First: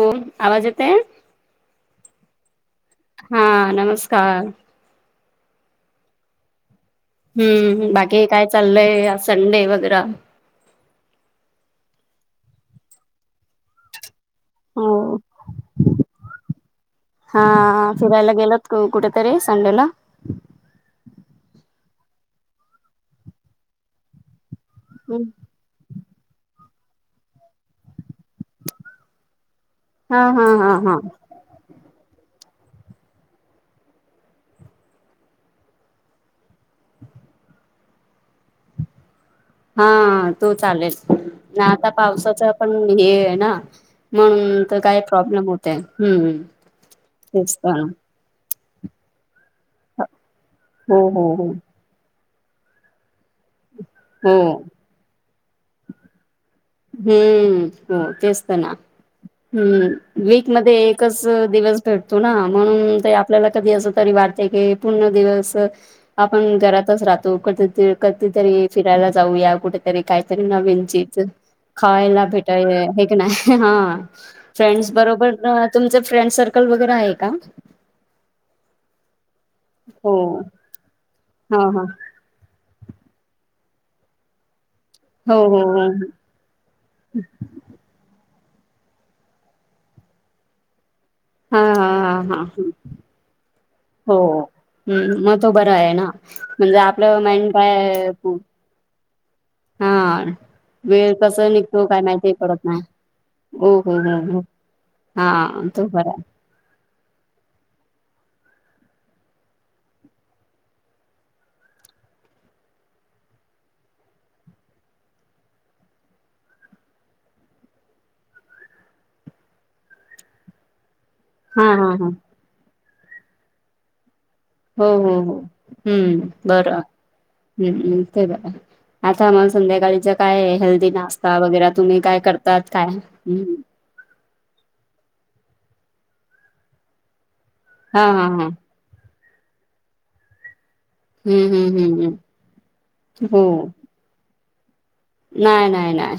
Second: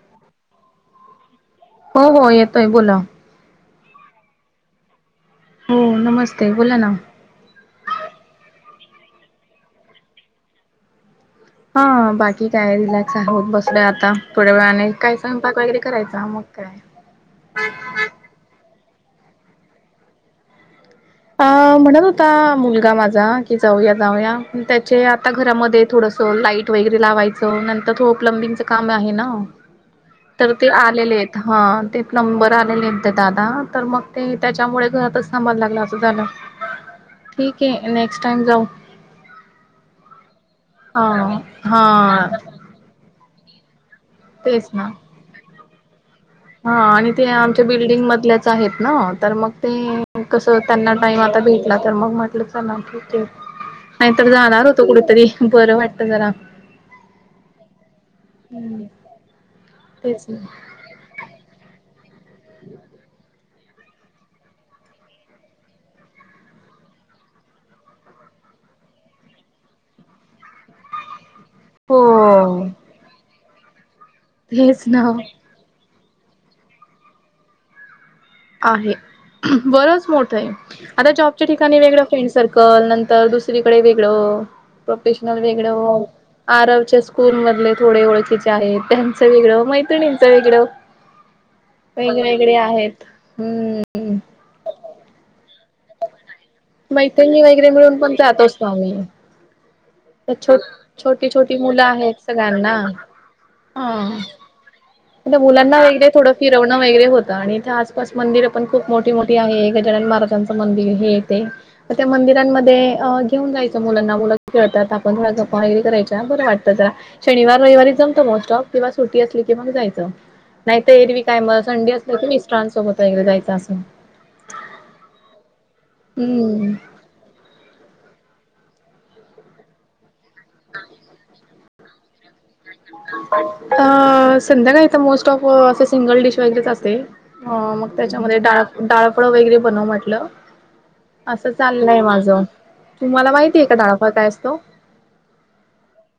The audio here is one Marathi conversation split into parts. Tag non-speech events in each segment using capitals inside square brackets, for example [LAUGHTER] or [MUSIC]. हो आवाज येतंय? हो हो येतोय बोला हा नमस्कार. हो नमस्ते बोला ना. हम्म. बाकी काय चाललंय संडे वगैरा. हा बाकी काय रिलॅक्स आहे, होत बसलोय आता. थोड्या वेळानं हो काय स्वयंपाक वगैरे करायचा मग काय. हा फिरायला गेलो, कुठेतरी संडेला. अं.. म्हणत होता मुलगा माझा कि, जाऊया जाऊया त्याचे आता घरामध्ये थोडंसं. लाईट वगैरे लावायचं. नंतर थोडं प्लंबिंगचं काम आहे ना. हा हा तर ते हा हा आलेले आहेत. हा ते प्लंबर आलेलेत दादा, तर मग ते त्याच्यामुळे घरातच थांबायला लागला. झालं ठीक आहे नेक्स्ट टाइम जाऊ. हा तोच आलेत. हा आता हा पावसाच पण हे आहे ना म्हणून तेच तर ना काय, प्रॉब्लेम होतंय हम्म. हा आणि ते तेच आमच्या तर बिल्डिंग मधल्याच आहेत ना, तर मग ते. कस त्यांना हो टाइम हो आता हो. भेटला तर, मग म्हटलं चला क ते नाहीतर हो जाणार होते. कुठंतरी बरं वाटतं जरा. हम्म.. हो तेचत ना, हम तेच ना वीक मध्ये. कस दिवस भेटतो ना म्हणून ते, आपल्याला कधी अस तरी वाढते क पूर्ण दिवस. आपण घरातच राहतो की, कधीतरी फिरायला जाऊया कुठेतरी काहीतरी नवीन चीज. खायला हो भेटायं हे की नाही? हा. तेच फ्रेंड्स ना बरोबर तुमचं फ्रेंड सर्कल वगैरे आहे का? आहे बरच हो मोठं आहे. आता जॉबच्या हा ठिकाणी हा वेगळं फ्रेंड सर्कल नंतर दुसरीकडे वेगळं. हो प्रोफेशनल हो वेगळ, हो आरवच्या स्कूल मधले थोडे ओळखीचे. आहेत त्यांचं वेगळं मैत्रिणींचं वेगळं. हा हा हा वेगवेेगळे हा आहेत. हो हम्म हंम मग तो बरा आहे ना? म्हणजे आपलं मैत्रिणी वगैरे मिळून पण [UNINTELLIGIBLE] [UNINTELLIGIBLE] हा तर छो वेळ छोटी कस छोटी मुलं निघतो काय आहेत माहिती पडत सगळ्यांना नाही. [UNINTELLIGIBLE] हा आता मुलांना तो वेळ दे बरा थोडं. फिरवणं वगैरे होतं आणि इथे आसपास मंदिर पण खूप मोठी मोठी आहे. गजानन महाराजांचं मंदिर हे इथे. तर त्या मंदिरांमध्ये अ घेऊन जायचं मुलांना मुलं खेळतात आपण थोडं गप्पा वगैरे करायच्या बरं वाटतं जरा. शनिवार रविवारी जमत मग सॉप किंवा सुट्टी असली की मग जायच नाहीतर एरवी काय मग हा हा संडे हा असलं की, मी मिस्टरांसोबत वगैरे जायचं असं हो हो हो, हम्म बरं. [UNINTELLIGIBLE] आता आम्हाला संध्याकाळीचं काय? हेल्दी नाश्ता वगैरे तुम्ही काय करतात काय? अ. संध्याकाळी इथ मोस्ट ऑफ असं सिंगल डिश वगैरेच असते. हो मग हा हा त्याच्यामध्ये हा डाळ डाळ पण वगैरे बनव म्हटलं. हम्म असं हम्म चाललंय हम्म हम्म माझं तुम्हाला हो माहितीय का [UNINTELLIGIBLE] काय असतो? नाही नाही नाही,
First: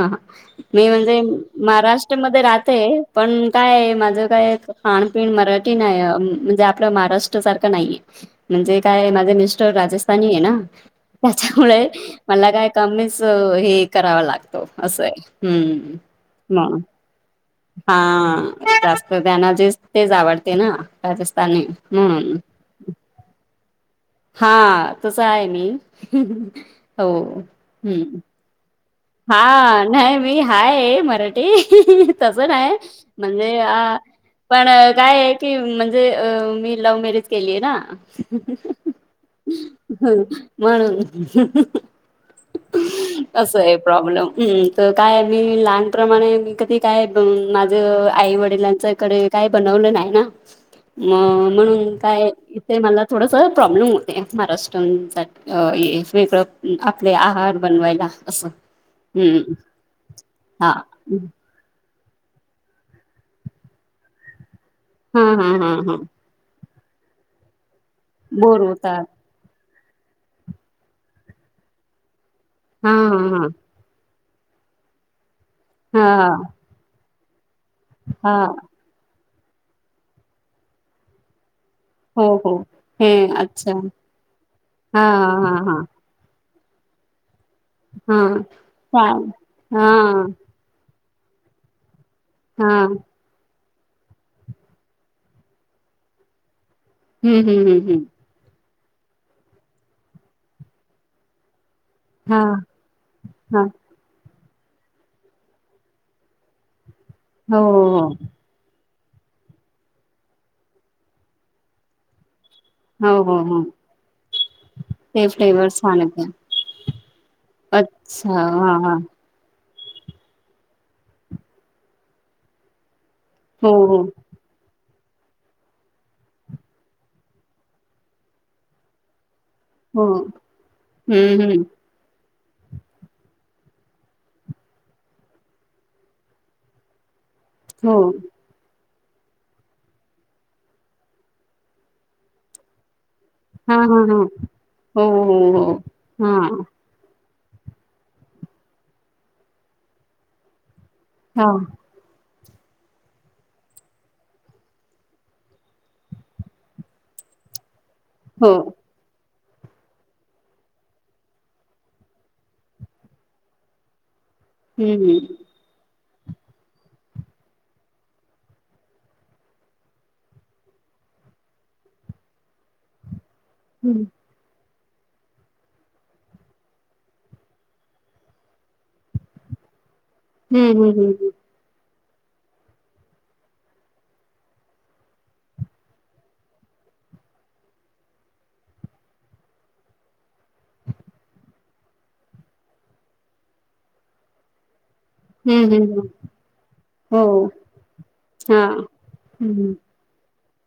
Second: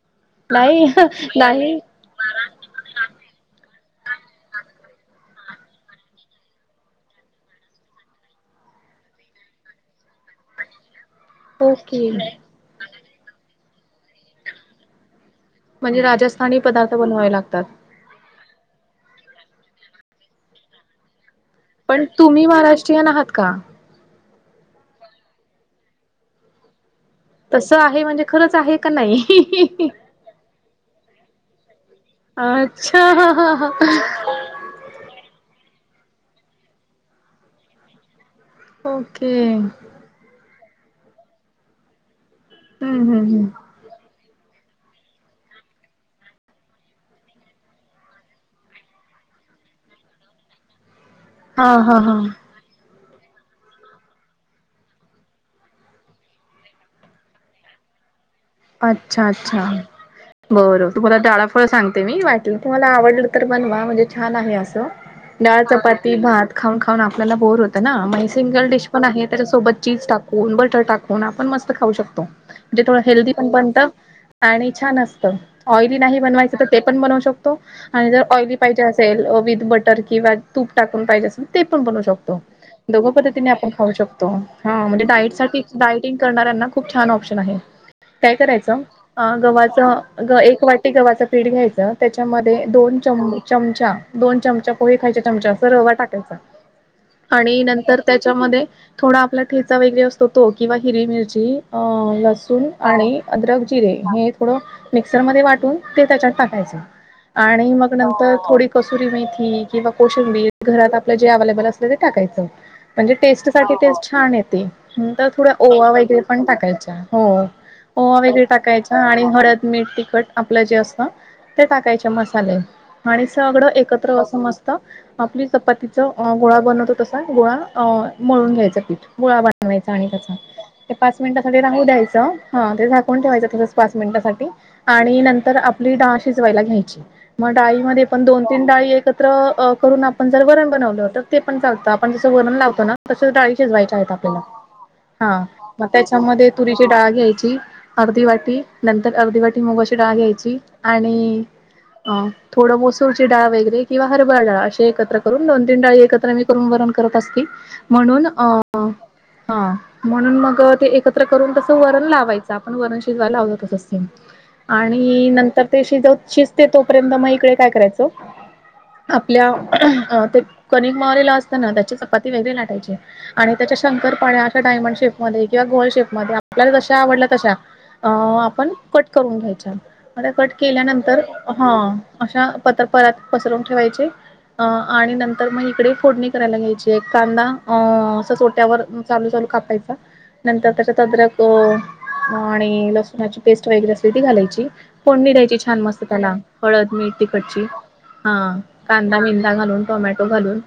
हां नाही मी म्हणजे नाही महाराष्ट्र मध्ये राहते पण, काय माझं काय खाणंपिणं मराठी नाही म्हणजे आपलं महाराष्ट्र सारखं नाही आहे म्हणजे काय माझे मिस्टर राजस्थानी आहे ना. त्याच्यामुळे ओके. मला काय कमीच हे करावा लागतो असं आहे. हम्म. म्हणजे राजस्थानी मग पदार्थ बनवावे लागतात? हा जास्त त्यांना जे तेच आवडते ना राजस्थानी. पण, म्हणून तुम्ही महाराष्ट्रीयन आहात का? हां तसं आहे मी, हो. तसं आहे हम्म. म्हणजे खरंच आहे का हा. नाही? नाही मी हाय मराठी तस नाही म्हणजे अच्छा अ पण काय आहे की म्हणजे अ मी लव्ह मॅरेज केली आहे ना. ओके ह म्हणून. हम्म हम्म हम्म. असं आहे. प्रॉब्लेम तर कायमी लहानप्रमाणे मी कधी काय. माझ आई वडिलांचं [UNINTELLIGIBLE] काही बनवलं नाही ना, म हा म्हणून हा हा काय ते मला थोडंस प्रॉब्लेम होते महाराष्ट्रांसाठी अ [UNINTELLIGIBLE] आपले आहार बनवायला असं. अच्छा हम्म अच्छा हा बर तुम्हाला डा फळं सांगते मी वाटत तुम्हाला आवडलं तर बनवा म्हणजे छान आहे असं. हा हा डाळ, हा हा चपाती, भात खाऊन खाऊन आपल्याला बोर होतं ना म हे बोर सिंगल डिश होतात पण आहेत. त्याच्यासोबत चीज टाकून, बटर टाकून आपण मस्त खाऊ शकतो म्हणजे हा थोडं हेल्दी हा [UNINTELLIGIBLE] आणि छान असतं, ऑइली हा नाही हा बनवायचं तर ते पण बनवू शकतो. आणि जर हा ऑइली पाहिजे असेल, विथ बटर किंवा तूप टाकून पाहिजे असं ते पण बनू हो शकतो. हो हे दोघं पद्धतीने आपण अच्छा खाऊ शकतो हां हा म्हणजे हा डाईटसाठी हा डाईट [UNINTELLIGIBLE] करणाऱ्यांना खूप छान ऑप्शन आहे. हा काय करायचं हा अ हा गव्हाचं ग एक वा ते गव्हाचं पीठ घ्यायचं त्याच्यामध्ये हा दोन [UNINTELLIGIBLE] चमचा दोन चमचा पोहे खायच्या चमचा असं रवा टाकायचा हम्म आणि हम्म हम्म नंतर हम्म त्या च्यामध्ये थोडा आपला ठेचा वगैरे असतो तो किंवा हिरवी मिरची अ हा लसूण आणि हा अदरक, जिरे हे थोडं मिक्सरमध्ये वाटून ते त्याच्यात टाकायचे. हो आणि हो मग हो. नंतर थोडी कस्तुरी मेथी किंवा कोशंबी घरात आपल्या जे अवेलेबल असले ते टाकायचं. हो म्हणजे हो हो टेस्टसाठी टेस्ट छान येते ते नंतर थोडा फ्लेवर ओवा छान वगैरे येते. पण टाकायचा. हो. पोहा अच्छा वगैरे हा हा टाकायचा आणि [UNINTELLIGIBLE] मीठ, तिखट आपलं जे असतं ते टाकायचे मसाले आणि सगळं हो हो एकत्र असं मस्त च आपली चपातीच अ गोळा बनवतो तसा गोळा अ मळून घ्यायचा पीठ गोळा सांगायच हो आणि त्या ते पाच हम्म मिनिटासाठी हम्म राहू द्यायचं. हा ते झाकून ठेवायचं तसंच पाच मिनटासाठी आणि नंतर आपली डाळ शिजवायला घ्यायची. मग, डाळी हो मध्ये पण दोन तीन डाळी एकत्र अ करून आपण जर वरण बनवलं, तर ते पण चालतं आपण जसं वरण लावतो ना तस डाळी हा शिजवायचे हा आहेत हा आपल्याला हो हा हो हो मग हा त्याच्यामध्ये तुरीची डाळ घ्यायची अर्धी वाटी नंतर अर्धी वाटी मुगाची डाळ घ्यायची. आणि हा अ थोडं मसूरची डाळ वगैरे किंवा हरभरा डाळ अशी एकत्र करून दोन तीन डाळी एकत्र मी करून वरण करत असती म्हणून अ हो हा म्हणून मग ते एकत्र करून तसं वरण लावायचं. चा आपण वरण शिजवायला तसच ते हम्म आणि नंतर त्याशी शिज शिजते तोपर्यंत मग इकडे काय करायचं आपल्या ते कणिक मळलेला असत ना त्याची चपाती वेगळी लाटायची आणि त्याच्या हम्म शंकरपाळ्या अशा डायमंड शेफमध्ये किंवा गोल शेपमध्ये आपल्याला जश्या आवडल्यात. तशा अ आपण कट करून घ्यायच्या मग कट हम्म केल्यानंतर हा अशा पत्र परात पसरवून ठेवायचे. अ आणि नंतर मग इकडे फोडणी करायला घ्यायची एक कांदा अ असंच ओट्यावर चालू चालू कापायचा नंतर त्याच्यात अद्रक ह आणि लसणाची पेस्ट वगैरे असते ती घालायची. फोडणी द्यायची हम्म हम्म छान हम्म मस्त हम्म त्याला हळद मीठ हो तिखटची हा कांदा विंदा हम्म घालून. टोमॅटो घालून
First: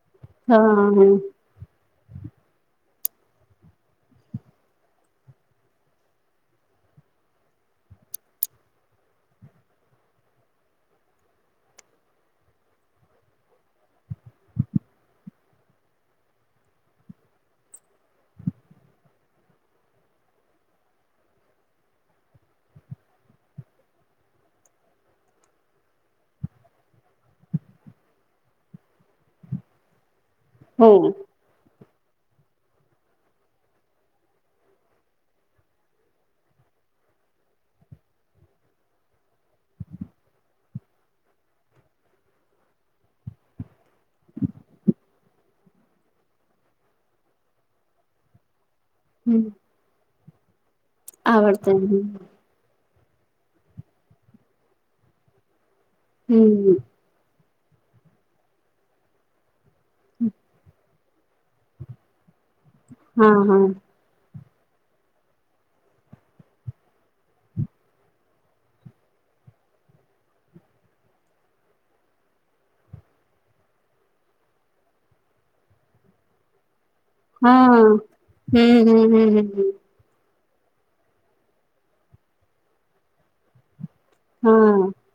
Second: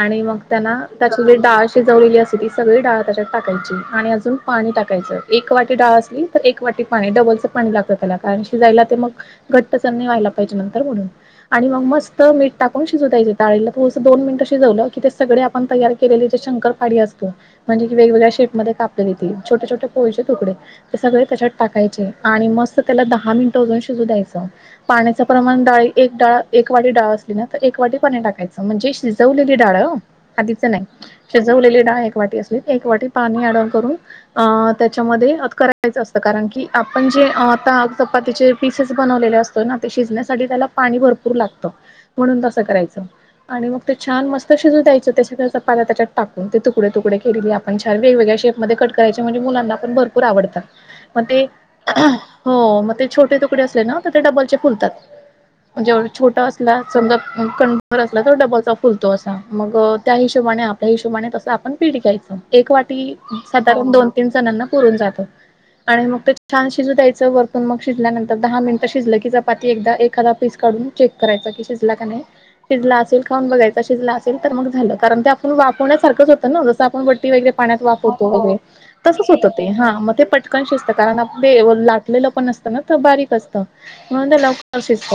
आणि मग हा त्यांना हो त्याचे जे डाळ ली अस त सगळी डाळ त्याच्यात टाकायची आणि अजून पाणी टाकायच एक वा डाळ असली तर एक वाटी पाणी डबलच पाणी लागत त्याला कारण शिजायला ते मग घट्टसर नाही व्हायला पाहिजे नंतर म्हणून. आणि मग मस्त मीठ टाकून शिजू द्यायचं डाळीला थोडसं दोन मिनिटं शिजवलं की ते सगळे आपण तयार केलेले जे शंकर काडी असतो म्हणजे कीे वेगवेगळ्या शेप मध्ये कापलेली छोटे छोटे पोळीचे तुकडे. ते सगळे त्याच्यात टाकायचे आणि मस्त त्याला दहा मिनटं अजून शिजू द्यायचं. पाण्याच प्रमाण डाळी एक डाळ एक वाटी डाळ असली ना तर एक वाटी पाणी टाकायचं म्हणजे शिजवलेली डाळ ह. आधीच नाही. हो शिजवलेली डाळ एक वाटी असली, एक वाटी पाणी ॲड ऑन करून अ त्याच्यामध्ये अग करायचं असतं कारण की आपण जे आता चपातीचे पिसेस बनवलेले असतो ना ते शिजण्यासाठी त्याला पाणी भरपूर लागत म्हणून तसं करायचं. आणि मग ते छान मस्त शिजू द्यायचं त्याच्या त्याच्यात टाकून ते तुकडे तुकडे केलेले आपण पण छान वेगवेगळ्या शेप मध्ये कट करायचे म्हणजे हम्म मुलांना पण भरपूर आवडतात मग ते आवडत हो मग ते छोटे तुकडे असले ना तर ते डबलचे फुलतात म्हणजे जेवढ छोटा हम्म हम्म असला समजा कणभर असला तर डबालचा फुलतो असा मग त्या हिशोबाने आपण त्या हिशोबाने तसं आपण पीठ घ्यायचं एक वाटी हा हा साधारण दोन तीन जणांना पुरून जातो. आणि मग ते छान शिजू द्यायचं वरतून मग शिजल्यानंतर दहा मिनिटं शिजलं की चपाती एकदा एखादा पीस काढून चेक करायचा की शिजला का नाही. शिजला असेल खाऊन बघायचा शिजला असेल तर मग झालं कारण ते आपण वाफवण्यासारखंच होतं ना जसं आप कोण बट्टी वगैरे हा पाण्यात वापरतो वगैरे, हम्म तसच हम्म हम्म होतं. ते हम्म हा मग ते पटकन शिजत असतं कारण आपण ते लाटलेलं पण असतं ना तर बारीक असतं. म्हणून त्या हा लवकर शिजत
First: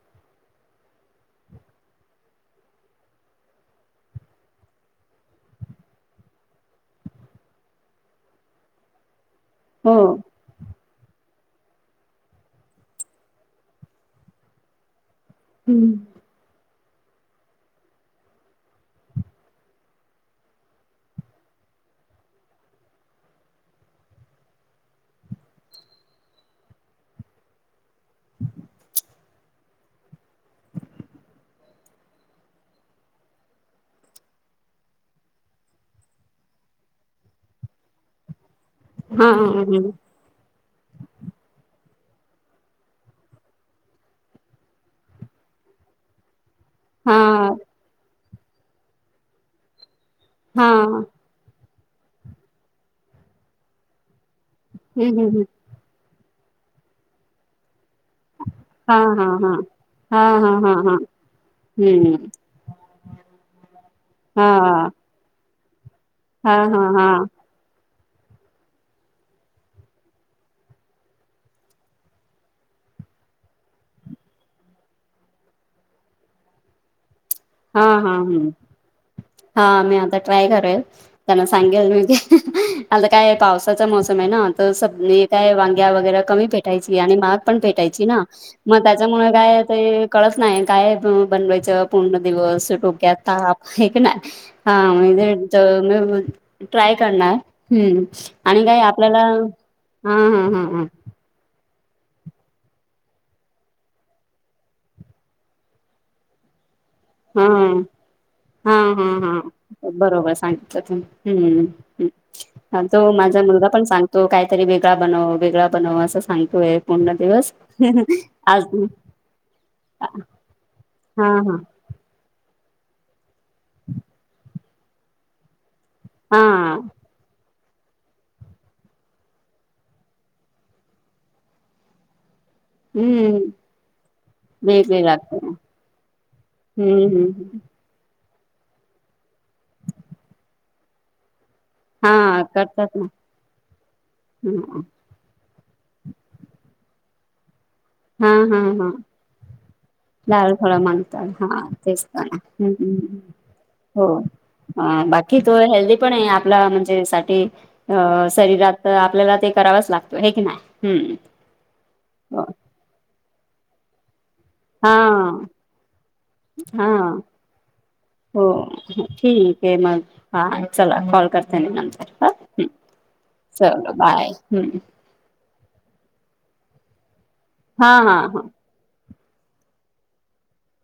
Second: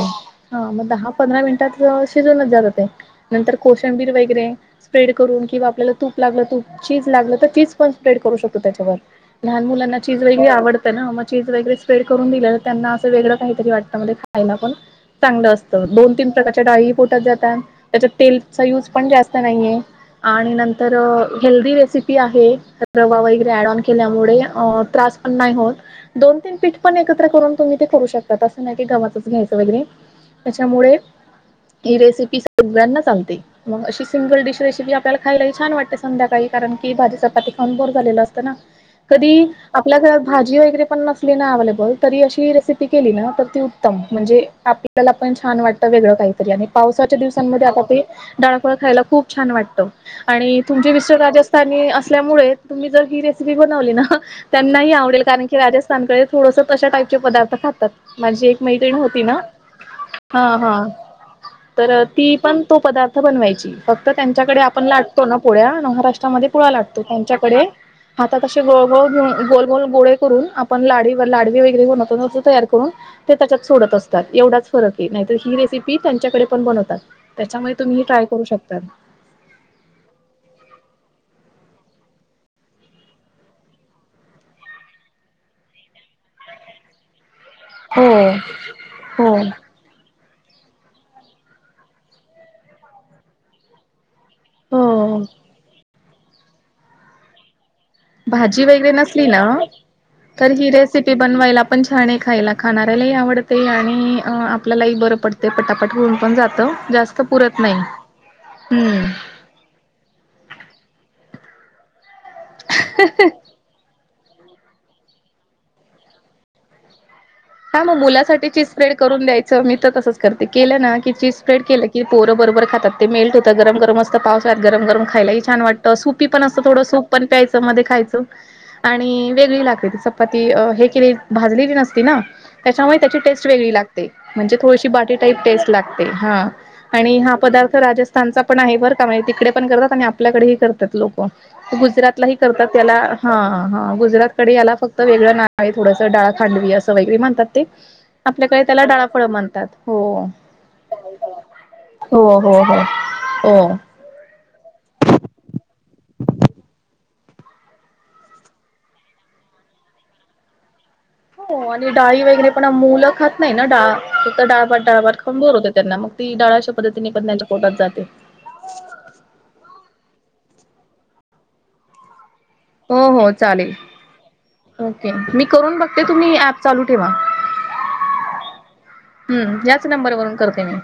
हा मग दहा पंधरा मिनिटात शिजूनच जात ते. नंतर कोशंबीर वगैरे स्प्रेड करून किंवा आपल्याला तूप लागलं तू चीज लागलं तर चीज पण स्प्रेड करू शकतो त्याच्यावर. लहान मुलांना हो चीज वगैरे आवडतं चना मग चीज वगैरे स्प्रेड करून दिलेलं त्यांना असं वेगळं काहीतरी वाटतं मग खायला पण. चांगलं असतं हम्म दोन तीन प्रकारच्या डाळी पोटत जातात त्याच्यात तेलचा युज पण जास्त नाहीये. आणि नंतर हेल्दी रेसिपी आहे रवा वगैरे ऍड ऑन केल्यामुळे वढे त्रास पण नाही होत. दोन तीन पीठ पण एकत्र करून तुम्ही ते करू शकतात, असं नाही की गव्हाचंच घ्यायचं वगैरे. त्याच्यामुळे ही रेसिपी सगळ्यांना सांगते. मग अशी सिंगल डिश रेसिपी आपल्याला खायलाही छान वाटते संध्याकाळी कारण की भाजी चपाती खऊन बोर झालेलं असतं ना. हा कधी हम्म आपल्या घरात, भाजी वगैरे पण नसते. अव्हेलेबल तरी अशी रेसिपी केली ना, तर ती उत्तम म्हणजे आपल्याला पण छान वाट आता वेगळं, काहीतरी आणि. हा पावसाच्या दिवसांमध्ये आता ते, डाळफळ खायला खूप छान वाटतं आणि हा तुमचे हम्म [UNINTELLIGIBLE] असल्यामुळे तुम्ही जर ही रेसिपी बनवली ना, त्यांना ही आवडेल हम्म कारण की राजस्था [UNINTELLIGIBLE] थोडंसं तसं कशा टाईचे पदार्थ खातात. माझी एक हा मैत्रिणी होती हा ना. हा हा हा. तर हम्म ती पण तो पदार्थ बनवायची, फक्त हा त्यांच्याकडे आपण लाट तो ना पोळ्या महाराष्ट्रामध्ये, हा हा पुळा हा लाटतो हा त्यांच्याकडे. आता कसे गोळ गोळ घेऊन, गोल गोल गोळे करून आपण लाडी व लाडवी वगैरे बवनतो तयार करून. ते त्याच्यात सोडत असतात एवढाच फरक आहे, नाहीत ही रेसिपी त्यांच्याकडे पण बनवतात. त्याच्यामुळे हा तुम्ही हा ट्राय करू हं शकता हा. मी आता ट्राय करेल. त्यांना सांगेल मी की आता काय, पावसाचा मोसम आहे ना तर स काय वांग्या वगैरे कमी, भेटायची आणि मग. पण भेटायची हो ना मग, त्याच्यामुळे हो काय ते कळत नाही काय बनवायच पूर्ण. दिवस टोक्या ताप हे की, हा हो म्हणजे. तर मग, ट्राय करणार. भाजी आणि काय वगैरे आपल्याला नसली ना, हा हा तर हा ही हा रेसिपी ते बनवायला पण छान आहे खायला. खाणाऱ्यालाही आवडते आणि, आपल्यालाही बरं पडत. ते पटापट होऊन पण जातं, जास्त पुरत हा नाही हा हा हम्म. हा बरोबर सांगितलं हम्म. तो माझा मुलगा पण सांग तो. काहीतरी वेगळा बनव, वेगळा बनव असं सांगतोय पूर्ण दिवस. हा. मग मुलासाठी आज चीज स्प्रेड करून द्यायचं. मी तर तसंच करते. केलं ना की हा चीज हा स्प्रेड केलं. की पोर बरोबर खातात, तेे मेल्ट होतं, गरमगरम असतं पावसाळ्यात गरम गरम खायलाही छान वाटतं. सुपी पण असत, हा थोडं सूप पण प्यायचं. मध्ये खायच आणि वेगळी लागती, चपाती हे केली भाजलेली नसती ना. तेच्यामुळे त्याची टेस्ट हम्म वेगळी लागते, म्हणजे थोडीशी वेगळे बाटी टाईप लागते टेस्ट लागते हा. हम्म आणि हा हम्म पदार्थ राजस्थानचा पण आहे बरं का, म्हणजे तिकडे पण करतात आणि आपल्याकडेही करतात लोक. गुजरातला ही हा करतात त्याला, ना हा हा गुजरातकडे याला ह फक्त. वेगळं ना आहे थोडंसं डाळ खांडवी असं, वगैरे म्हणतात ते. हा हा आपल्याकडे त्याला हा डाळफळ म्हणतात, हो लाल फळ मागतात हा तेच हो का हो हो. हो. ‌ हो. बाकी तो हेल्दी पण, आहे आपला म्हणजे साठी. अ शरीरात आपल्याला ते, करावंच लागतं हे की नाही हम्. हो. आणि डाळी वगैरे पण, मुलं खात नाही ना डाळ फक्त डाळ. हा [UNINTELLIGIBLE] त्यांना मग ती डाळ आशा पद्धतीने हा पण त्यांच्या पोटात जाते. हो ठीक आहे. मग, हा. चला कॉल करते. मी नंतर ह. हो. हो. चालेल. ओके मी करून बघते. तुम्ही ऍप चालू ठेवा. हा. हा. हम्म. याच नंबरवरून करते मी.